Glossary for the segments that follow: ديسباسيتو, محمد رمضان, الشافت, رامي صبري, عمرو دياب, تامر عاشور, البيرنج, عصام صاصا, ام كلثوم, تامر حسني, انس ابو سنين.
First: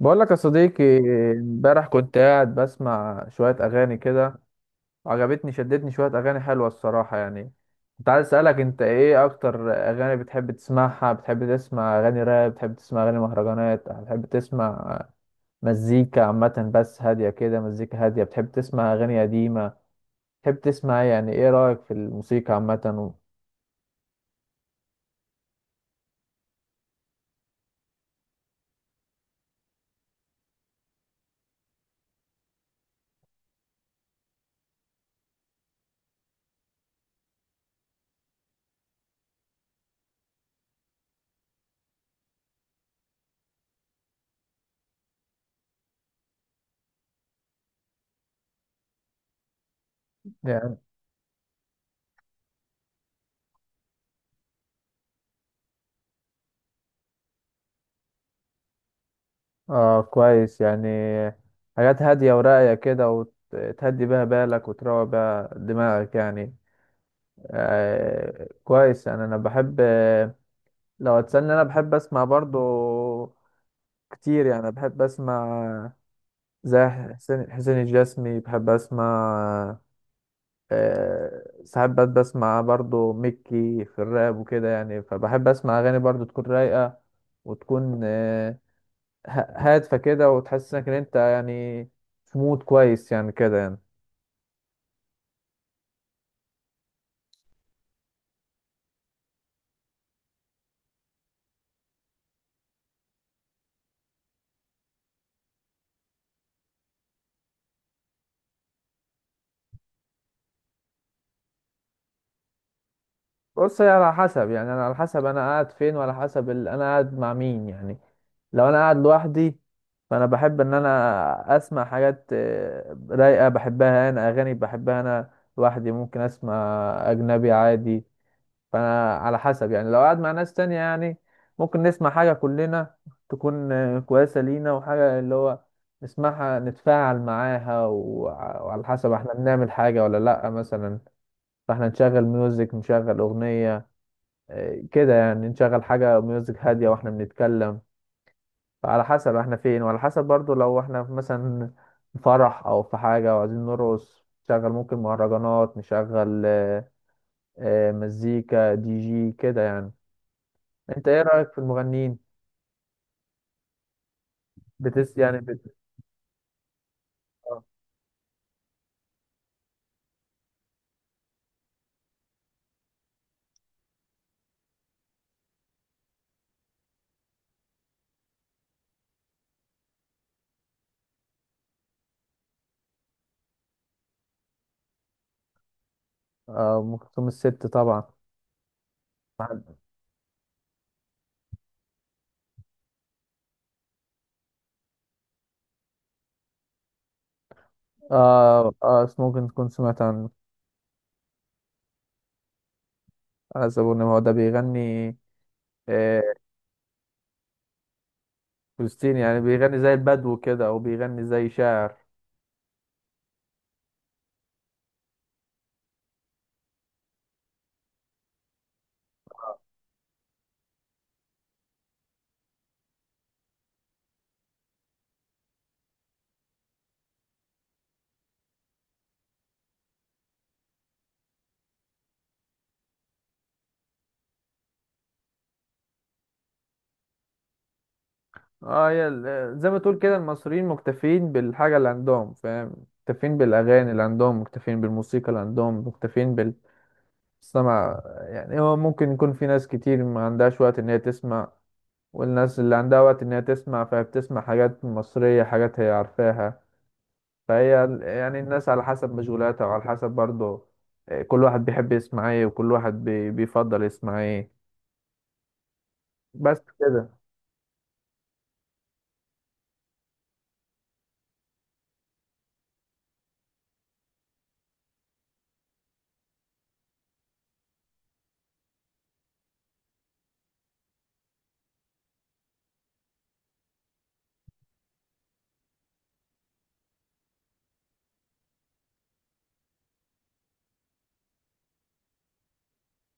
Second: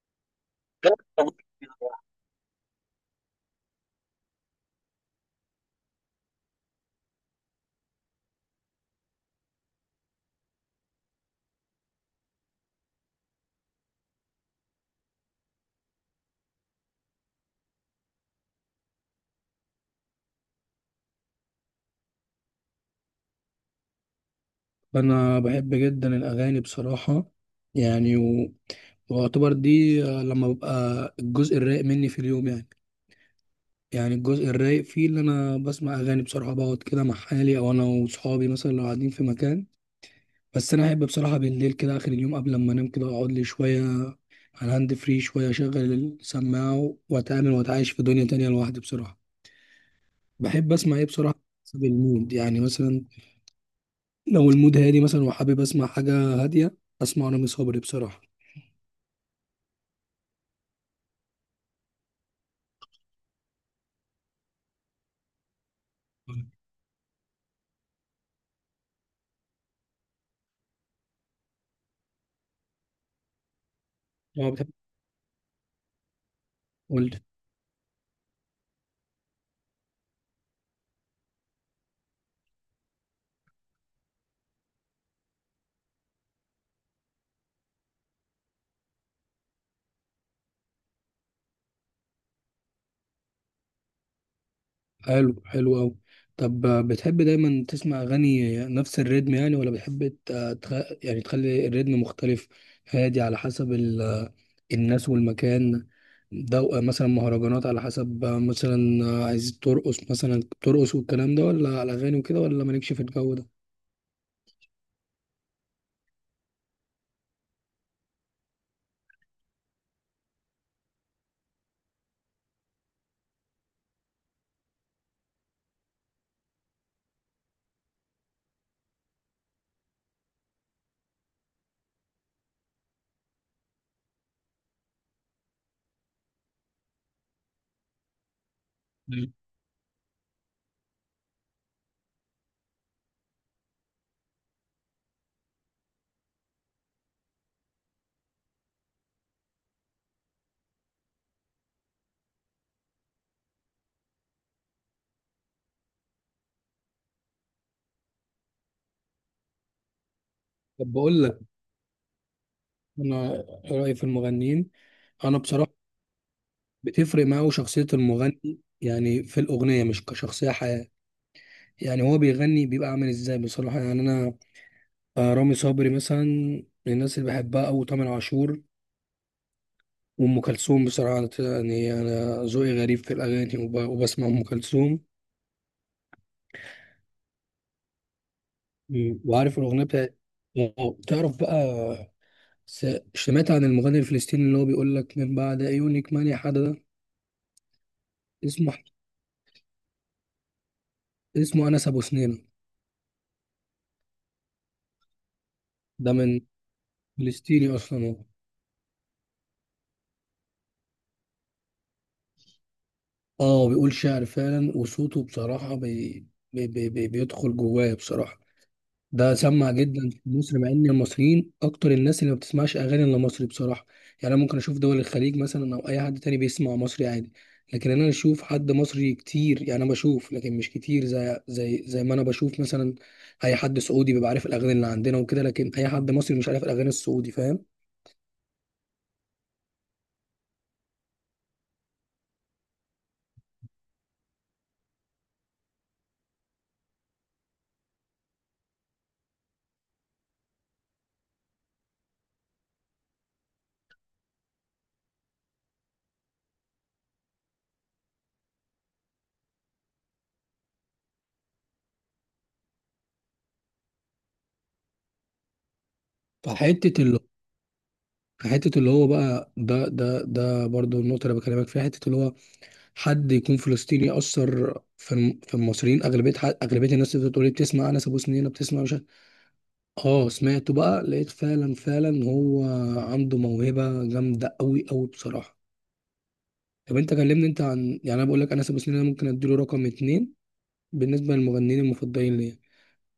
بقول لك يا صديقي، امبارح كنت قاعد بسمع شوية أغاني كده. عجبتني، شدتني شوية أغاني حلوة الصراحة. يعني كنت عايز أسألك أنت إيه أكتر أغاني بتحب تسمعها؟ بتحب تسمع أغاني راب؟ بتحب تسمع أغاني مهرجانات؟ بتحب تسمع مزيكا عامة بس هادية كده، مزيكا هادية؟ بتحب تسمع أغاني قديمة؟ بتحب تسمع إيه؟ يعني إيه رأيك في الموسيقى عامة و. انا بحب جدا الاغاني بصراحه يعني واعتبر دي لما ببقى الجزء الرايق مني في اليوم يعني. الجزء الرايق فيه اللي انا بسمع اغاني بصراحه، بقعد كده مع حالي او انا وصحابي مثلا لو قاعدين في مكان. بس انا احب بصراحه بالليل كده اخر اليوم قبل ما انام، كده اقعد لي شويه على الهاند فري، شويه اشغل السماعه واتعامل واتعايش في دنيا تانية لوحدي بصراحه. بحب يعني. اسمع ايه بصراحه؟ حسب المود يعني. مثلا لو المود هادي مثلا وحابب اسمع حاجه هاديه، اسمع رامي صبري بصراحه. آه، كويس يعني. حاجات هادية وراقية كده، وتهدي بيها بالك وتروق بيها دماغك يعني. آه، كويس يعني. انا بحب، لو هتسألني انا بحب اسمع برضو كتير اه، بتحب. يعني، بحب اسمع زي ولد. حسين الجسمي، بحب اسمع. ساعات بس بسمع برضو مكي في الراب وكده يعني، فبحب اسمع اغاني برضو تكون رايقة، وتكون هادفة كده، وتحسسك ان انت يعني في مود كويس يعني كده يعني. حلو حلو أوي. طب بتحب دايما تسمع أغاني نفس الريتم يعني، ولا بتحب تخ... يعني تخلي الريتم مختلف؟ هادي على حسب ال... آه، الناس والمكان ده. مثلا مهرجانات، على حسب مثلا عايز ترقص مثلا ترقص والكلام ده، ولا على أغاني وكده، ولا مالكش في الجو ده؟ بص، هي على حسب يعني، انا على حسب انا قاعد فين، وعلى حسب انا قاعد مع مين يعني. لو انا قاعد لوحدي فانا بحب ان انا اسمع حاجات رايقه، بحبها انا، اغاني بحبها انا، لوحدي ممكن اسمع اجنبي عادي. فانا على حسب يعني، لو قاعد مع ناس تانية يعني ممكن نسمع حاجه كلنا تكون كويسه لينا، وحاجه اللي هو نسمعها نتفاعل معاها، وعلى حسب مم. احنا بنعمل حاجه ولا لا مثلا، فاحنا نشغل ميوزك، نشغل اغنيه كده يعني، نشغل حاجة ميوزك هادية واحنا بنتكلم. على حسب احنا فين، وعلى حسب برضو لو احنا في مثلا فرح او في حاجة وعايزين نرقص نشغل، ممكن مهرجانات نشغل مزيكا دي جي كده يعني. طب انت ايه بقول لك، رأيك في المغنيين؟ أنا إيه رأيي في المغنيين؟ بتس يعني أنا بت... بصراحة بتفرق معاه اه. شخصية المغني يعني في الأغنية مش كشخصية حياة. يعني هو بيغني بيبقى عامل ازاي بصراحة يعني انا. رامي صبري مثلا من الناس اللي بحبها، او تامر عاشور وام كلثوم، بصراحة يعني انا ذوقي غريب في الاغاني وبسمع ام كلثوم. ام كلثوم الست طبعا. وعارف الاغنية بتاعت تعرف بقى، سمعت عن المغني الفلسطيني اللي هو بيقول لك من بعد عيونك ماني حدا ده؟ اه اسمه، اه، ممكن تكون سمعت عن، اسمه انس ابو سنين. حسب ان هو ده بيغني. ده آه، من فلسطيني اصلا هو. فلسطيني يعني، بيغني زي البدو كده او بيغني زي شاعر. اه بيقول شعر فعلا، وصوته بصراحة بيدخل جوايا بصراحة. ده سمع جدا في مصر، مع ان المصريين اكتر الناس اللي ما بتسمعش اغاني الا مصري بصراحه. يعني انا ممكن اشوف دول الخليج مثلا او اي حد تاني بيسمع مصري عادي، لكن انا اشوف حد مصري كتير. يعني انا بشوف لكن مش كتير، زي ما انا بشوف مثلا اي حد سعودي بيبقى عارف الاغاني اللي عندنا وكده، لكن اي حد مصري مش عارف الاغاني السعودي، فاهم؟ اه، يا زي ما تقول كده، المصريين مكتفين بالحاجة اللي عندهم، فاهم؟ مكتفين بالأغاني اللي عندهم، مكتفين بالموسيقى اللي عندهم، مكتفين بالسمع. يعني هو ممكن يكون في ناس كتير ما عندهاش وقت إن هي تسمع، والناس اللي عندها وقت إن هي تسمع فهي بتسمع حاجات مصرية، حاجات هي عارفاها. يعني الناس على حسب مشغولاتها، وعلى حسب برضه كل واحد بيحب يسمع ايه، وكل واحد بيفضل يسمع ايه. بس فحته كده. اللي حته اللي هو بقى، ده برضو النقطه اللي بكلمك فيها. حته اللي هو حد يكون فلسطيني يأثر في المصريين، أغلبية أغلبية الناس اللي بتقول لي بتسمع أنس أبو سنينة بتسمع مش عارف- آه سمعته بقى، لقيت فعلا فعلا هو عنده موهبة جامدة أوي أوي بصراحة. طب أنت كلمني أنت عن، يعني أنا بقول لك أنس أبو سنينة ممكن أديله رقم اتنين بالنسبة للمغنيين المفضلين ليا،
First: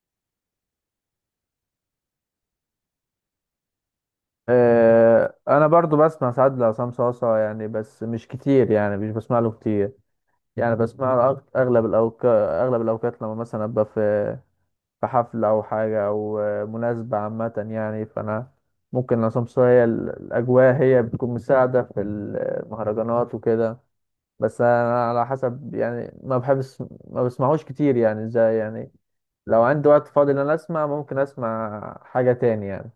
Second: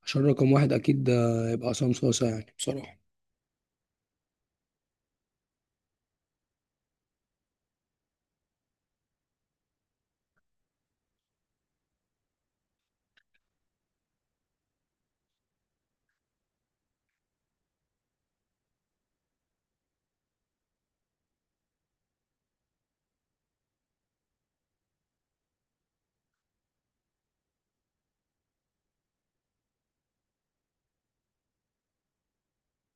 عشان رقم واحد أكيد ده يبقى عصام صاصا يعني بصراحة. انا برضو بسمع ساعات لعصام صاصا يعني، بس مش كتير يعني، مش بسمع له كتير يعني. بسمع له اغلب الاوقات، لما مثلا ابقى في في حفله او حاجه او مناسبه عامه يعني. فانا ممكن عصام صاصا، هي الاجواء هي بتكون مساعده في المهرجانات وكده. بس انا على حسب يعني، ما بحبش، ما بسمعوش كتير يعني، زي يعني لو عندي وقت فاضي ان انا اسمع، ممكن اسمع حاجه تاني يعني.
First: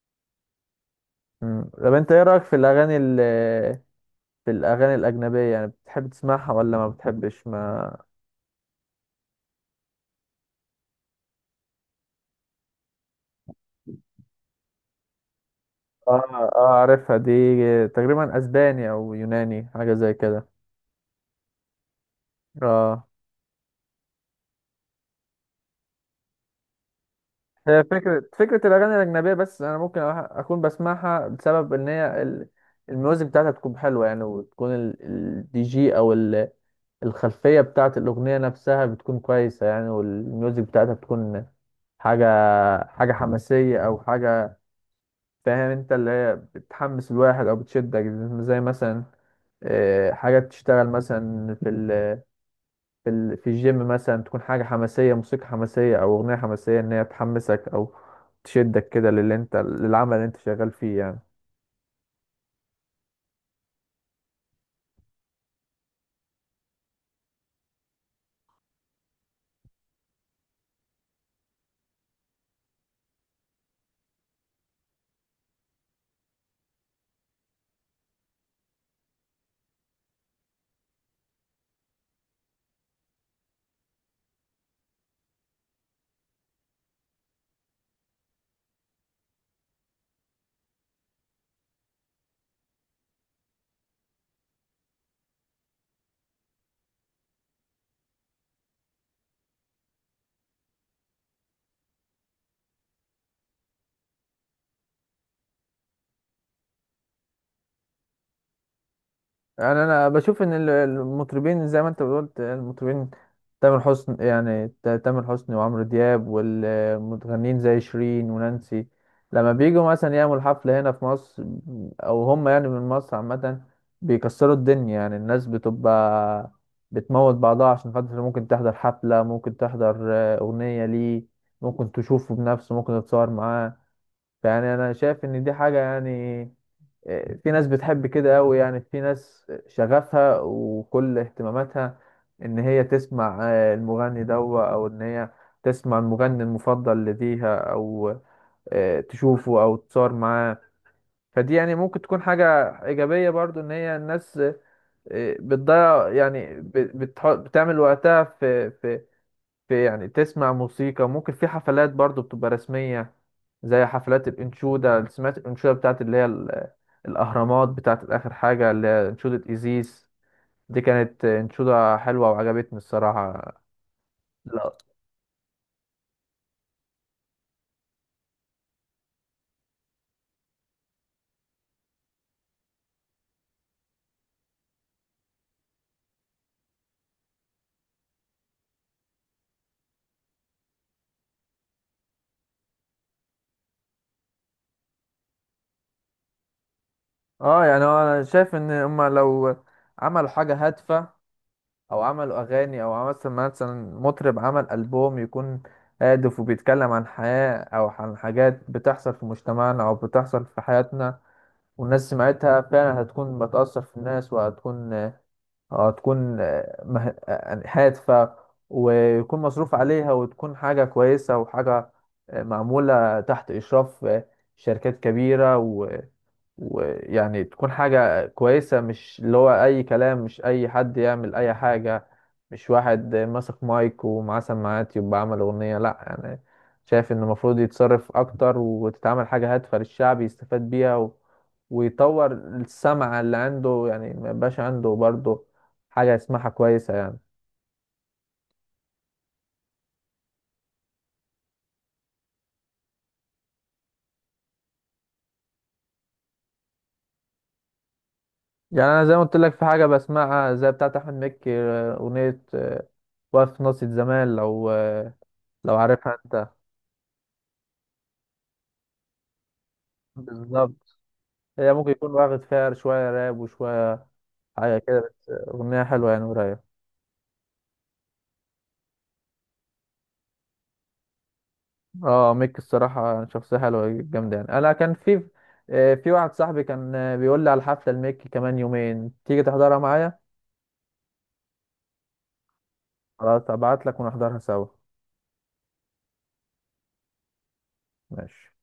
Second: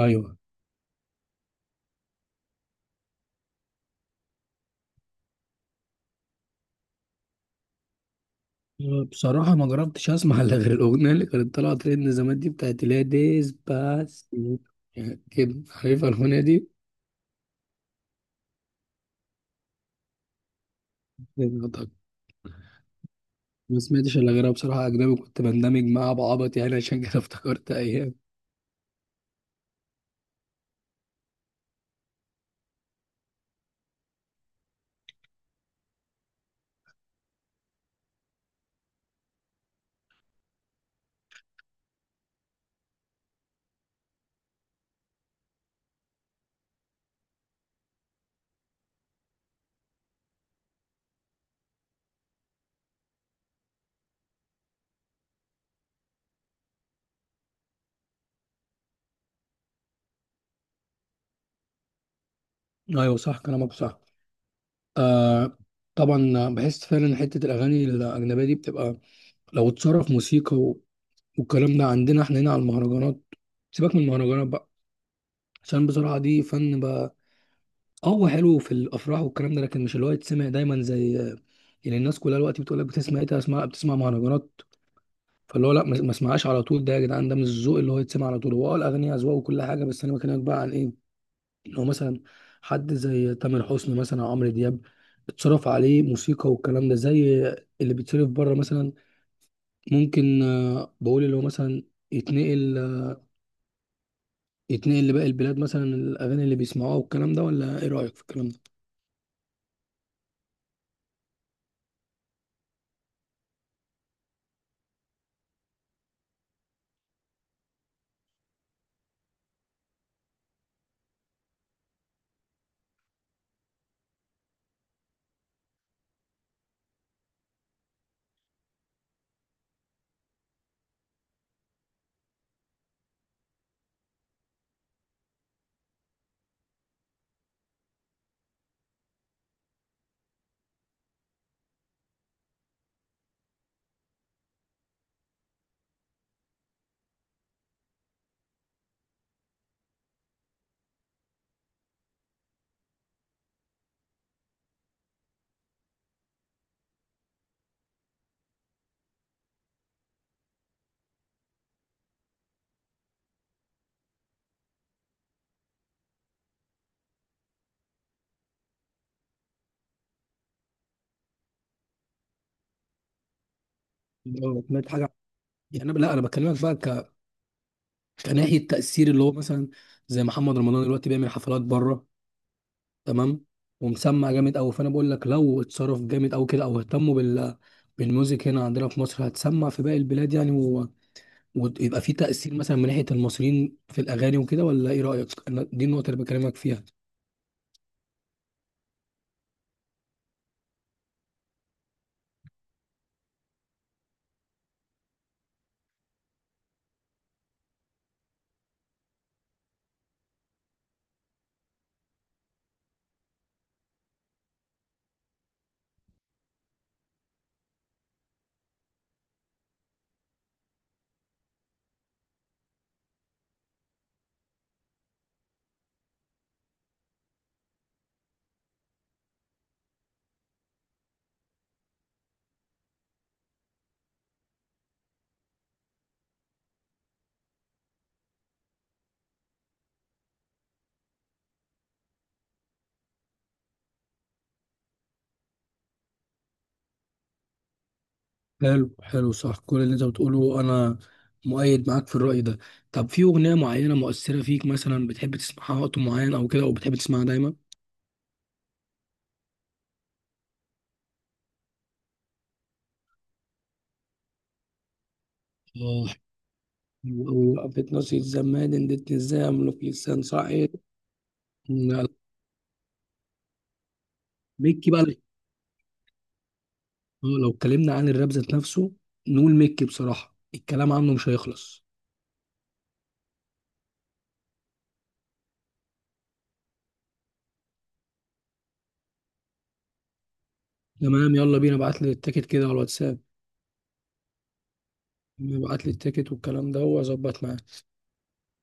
أيوه. مم. طب انت ايه رايك في الاغاني، في الأغاني الأجنبية؟ يعني بتحب تسمعها ولا ما بتحبش ما؟ بصراحة ما جربتش أسمع إلا غير الأغنية اللي كانت طالعة ترند زمان دي، بتاعت اللي هي ديسباسيتو. يعني كده عارف الأغنية اه اه، دي؟ عارفها دي، تقريبا أسباني أو يوناني، حاجة زي كده. النهارده اه، ما سمعتش الا غيرها بصراحه اجنبي، كنت بندمج معاها بعبط يعني عشان كده افتكرت هي ايام. فكرة الأغاني الأجنبية، بس أنا ممكن أكون بسمعها بسبب إن هي الميوزك بتاعتها تكون حلوة يعني، وتكون الدي جي أو الخلفية بتاعت الأغنية نفسها بتكون كويسة يعني، والميوزك بتاعتها بتكون حاجة، حماسية أو حاجة، فاهم أنت؟ اللي هي بتحمس الواحد أو بتشدك، زي مثلا حاجة تشتغل مثلا في ال في الجيم مثلا، تكون حاجة حماسية، موسيقى حماسية أو أغنية حماسية، إن هي تحمسك أو تشدك كده للي أنت، للعمل اللي أنت شغال فيه يعني. ايوه صح كلامك صح. آه، طبعا بحس فعلا حته الاغاني الاجنبيه دي بتبقى، لو اتصرف موسيقى والكلام ده عندنا احنا هنا على المهرجانات. سيبك من المهرجانات بقى، عشان بصراحه دي فن بقى. اه هو حلو في الافراح والكلام ده، لكن مش اللي هو يتسمع دايما. زي يعني الناس كلها الوقت بتقول لك بتسمع ايه؟ بتسمع، بتسمع مهرجانات. فاللي هو لا، ما اسمعهاش على طول. ده يا جدعان ده مش الذوق اللي هو يتسمع على طول. هو اه الاغنيه اذواق وكل حاجه. بس انا بكلمك بقى عن ايه، اللي هو مثلا حد زي تامر حسني مثلا او عمرو دياب، اتصرف عليه موسيقى والكلام ده زي اللي بيتصرف بره مثلا. ممكن بقول اللي هو مثلا يتنقل، يتنقل لباقي البلاد مثلا، الاغاني اللي بيسمعوها والكلام ده، ولا ايه رايك في الكلام ده؟ يعني انا بشوف ان المطربين، زي ما انت قلت، المطربين تامر حسني يعني، تامر حسني وعمرو دياب، والمغنيين زي شيرين ونانسي، لما بيجوا مثلا يعملوا حفلة هنا في مصر، او هم يعني من مصر عامة، بيكسروا الدنيا. يعني الناس بتبقى بتموت بعضها عشان خاطر ممكن تحضر حفلة، ممكن تحضر أغنية ليه، ممكن تشوفه بنفسه، ممكن تتصور معاه. يعني انا شايف ان دي حاجة يعني، في ناس بتحب كده قوي يعني، في ناس شغفها وكل اهتماماتها ان هي تسمع المغني ده، او ان هي تسمع المغني المفضل لديها، او تشوفه او تصور معاه. فدي يعني ممكن تكون حاجة ايجابية برضو، ان هي الناس بتضيع يعني، بتعمل وقتها في في في يعني تسمع موسيقى، ممكن في حفلات برضو بتبقى رسمية، زي حفلات الانشودة. سمعت الانشودة بتاعت اللي هي الأهرامات بتاعت آخر حاجة، اللي هي انشودة إيزيس؟ دي كانت انشودة حلوة وعجبتني الصراحة. لو لا. سمعت حاجه يعني لا، انا بكلمك بقى كناحيه تاثير اللي هو مثلا زي محمد رمضان دلوقتي بيعمل حفلات بره، تمام؟ ومسمع جامد قوي. فانا بقول لك لو اتصرف جامد قوي كده، او اهتموا بال بالميوزك هنا عندنا في مصر، هتسمع في باقي البلاد يعني ويبقى في تأثير مثلا من ناحية المصريين في الأغاني وكده، ولا إيه رأيك؟ أنا دي النقطة اللي بكلمك فيها. اه يعني هو انا شايف ان هما لو عملوا حاجة هادفة، او عملوا اغاني، او مثلا مطرب عمل ألبوم يكون هادف وبيتكلم عن حياة او عن حاجات بتحصل في مجتمعنا او بتحصل في حياتنا والناس سمعتها فعلا، هتكون بتأثر في الناس، وهتكون هادفة، ويكون مصروف عليها، وتكون حاجة كويسة وحاجة معمولة تحت إشراف شركات كبيرة، ويعني تكون حاجة كويسة، مش اللي هو أي كلام، مش أي حد يعمل أي حاجة، مش واحد ماسك مايك ومعاه سماعات يبقى عمل أغنية، لأ. يعني شايف إن المفروض يتصرف أكتر وتتعمل حاجة هادفة للشعب يستفاد بيها و، ويطور السمع اللي عنده يعني، ما يبقاش عنده برضه حاجة يسمعها كويسة يعني. حلو حلو صح كل اللي أنت بتقوله، أنا مؤيد معاك في الرأي ده. طب في أغنية معينة مؤثرة فيك مثلا بتحب تسمعها وقت معين أو كده، أو بتحب تسمعها دايما؟ يعني أنا زي ما قلت لك، في حاجة بسمعها زي بتاعة أحمد مكي، أغنية واقف في ناصية زمان، لو لو آه، عارفها أنت. وقفت ناصية زمان ادتني الزمن في لسان صعيد. بالظبط. هي ممكن يكون واخد فيها شوية راب وشوية حاجة بيكي كده، بقى. بس أغنية حلوة يعني ورايقة. اه، لو اتكلمنا عن الراب ذات نفسه، نقول ميكي، بصراحة الكلام عنه مش هيخلص. اه، ميك الصراحة شخصية حلوة جامدة يعني. أنا كان في في واحد صاحبي كان بيقول لي على الحفلة الميك كمان يومين، تيجي تحضرها معايا؟ تمام، يلا بينا، ابعت لي التيكت كده على الواتساب. خلاص، أبعت لك ونحضرها سوا. ابعت لي التيكت والكلام ده واظبط معاك. ماشي.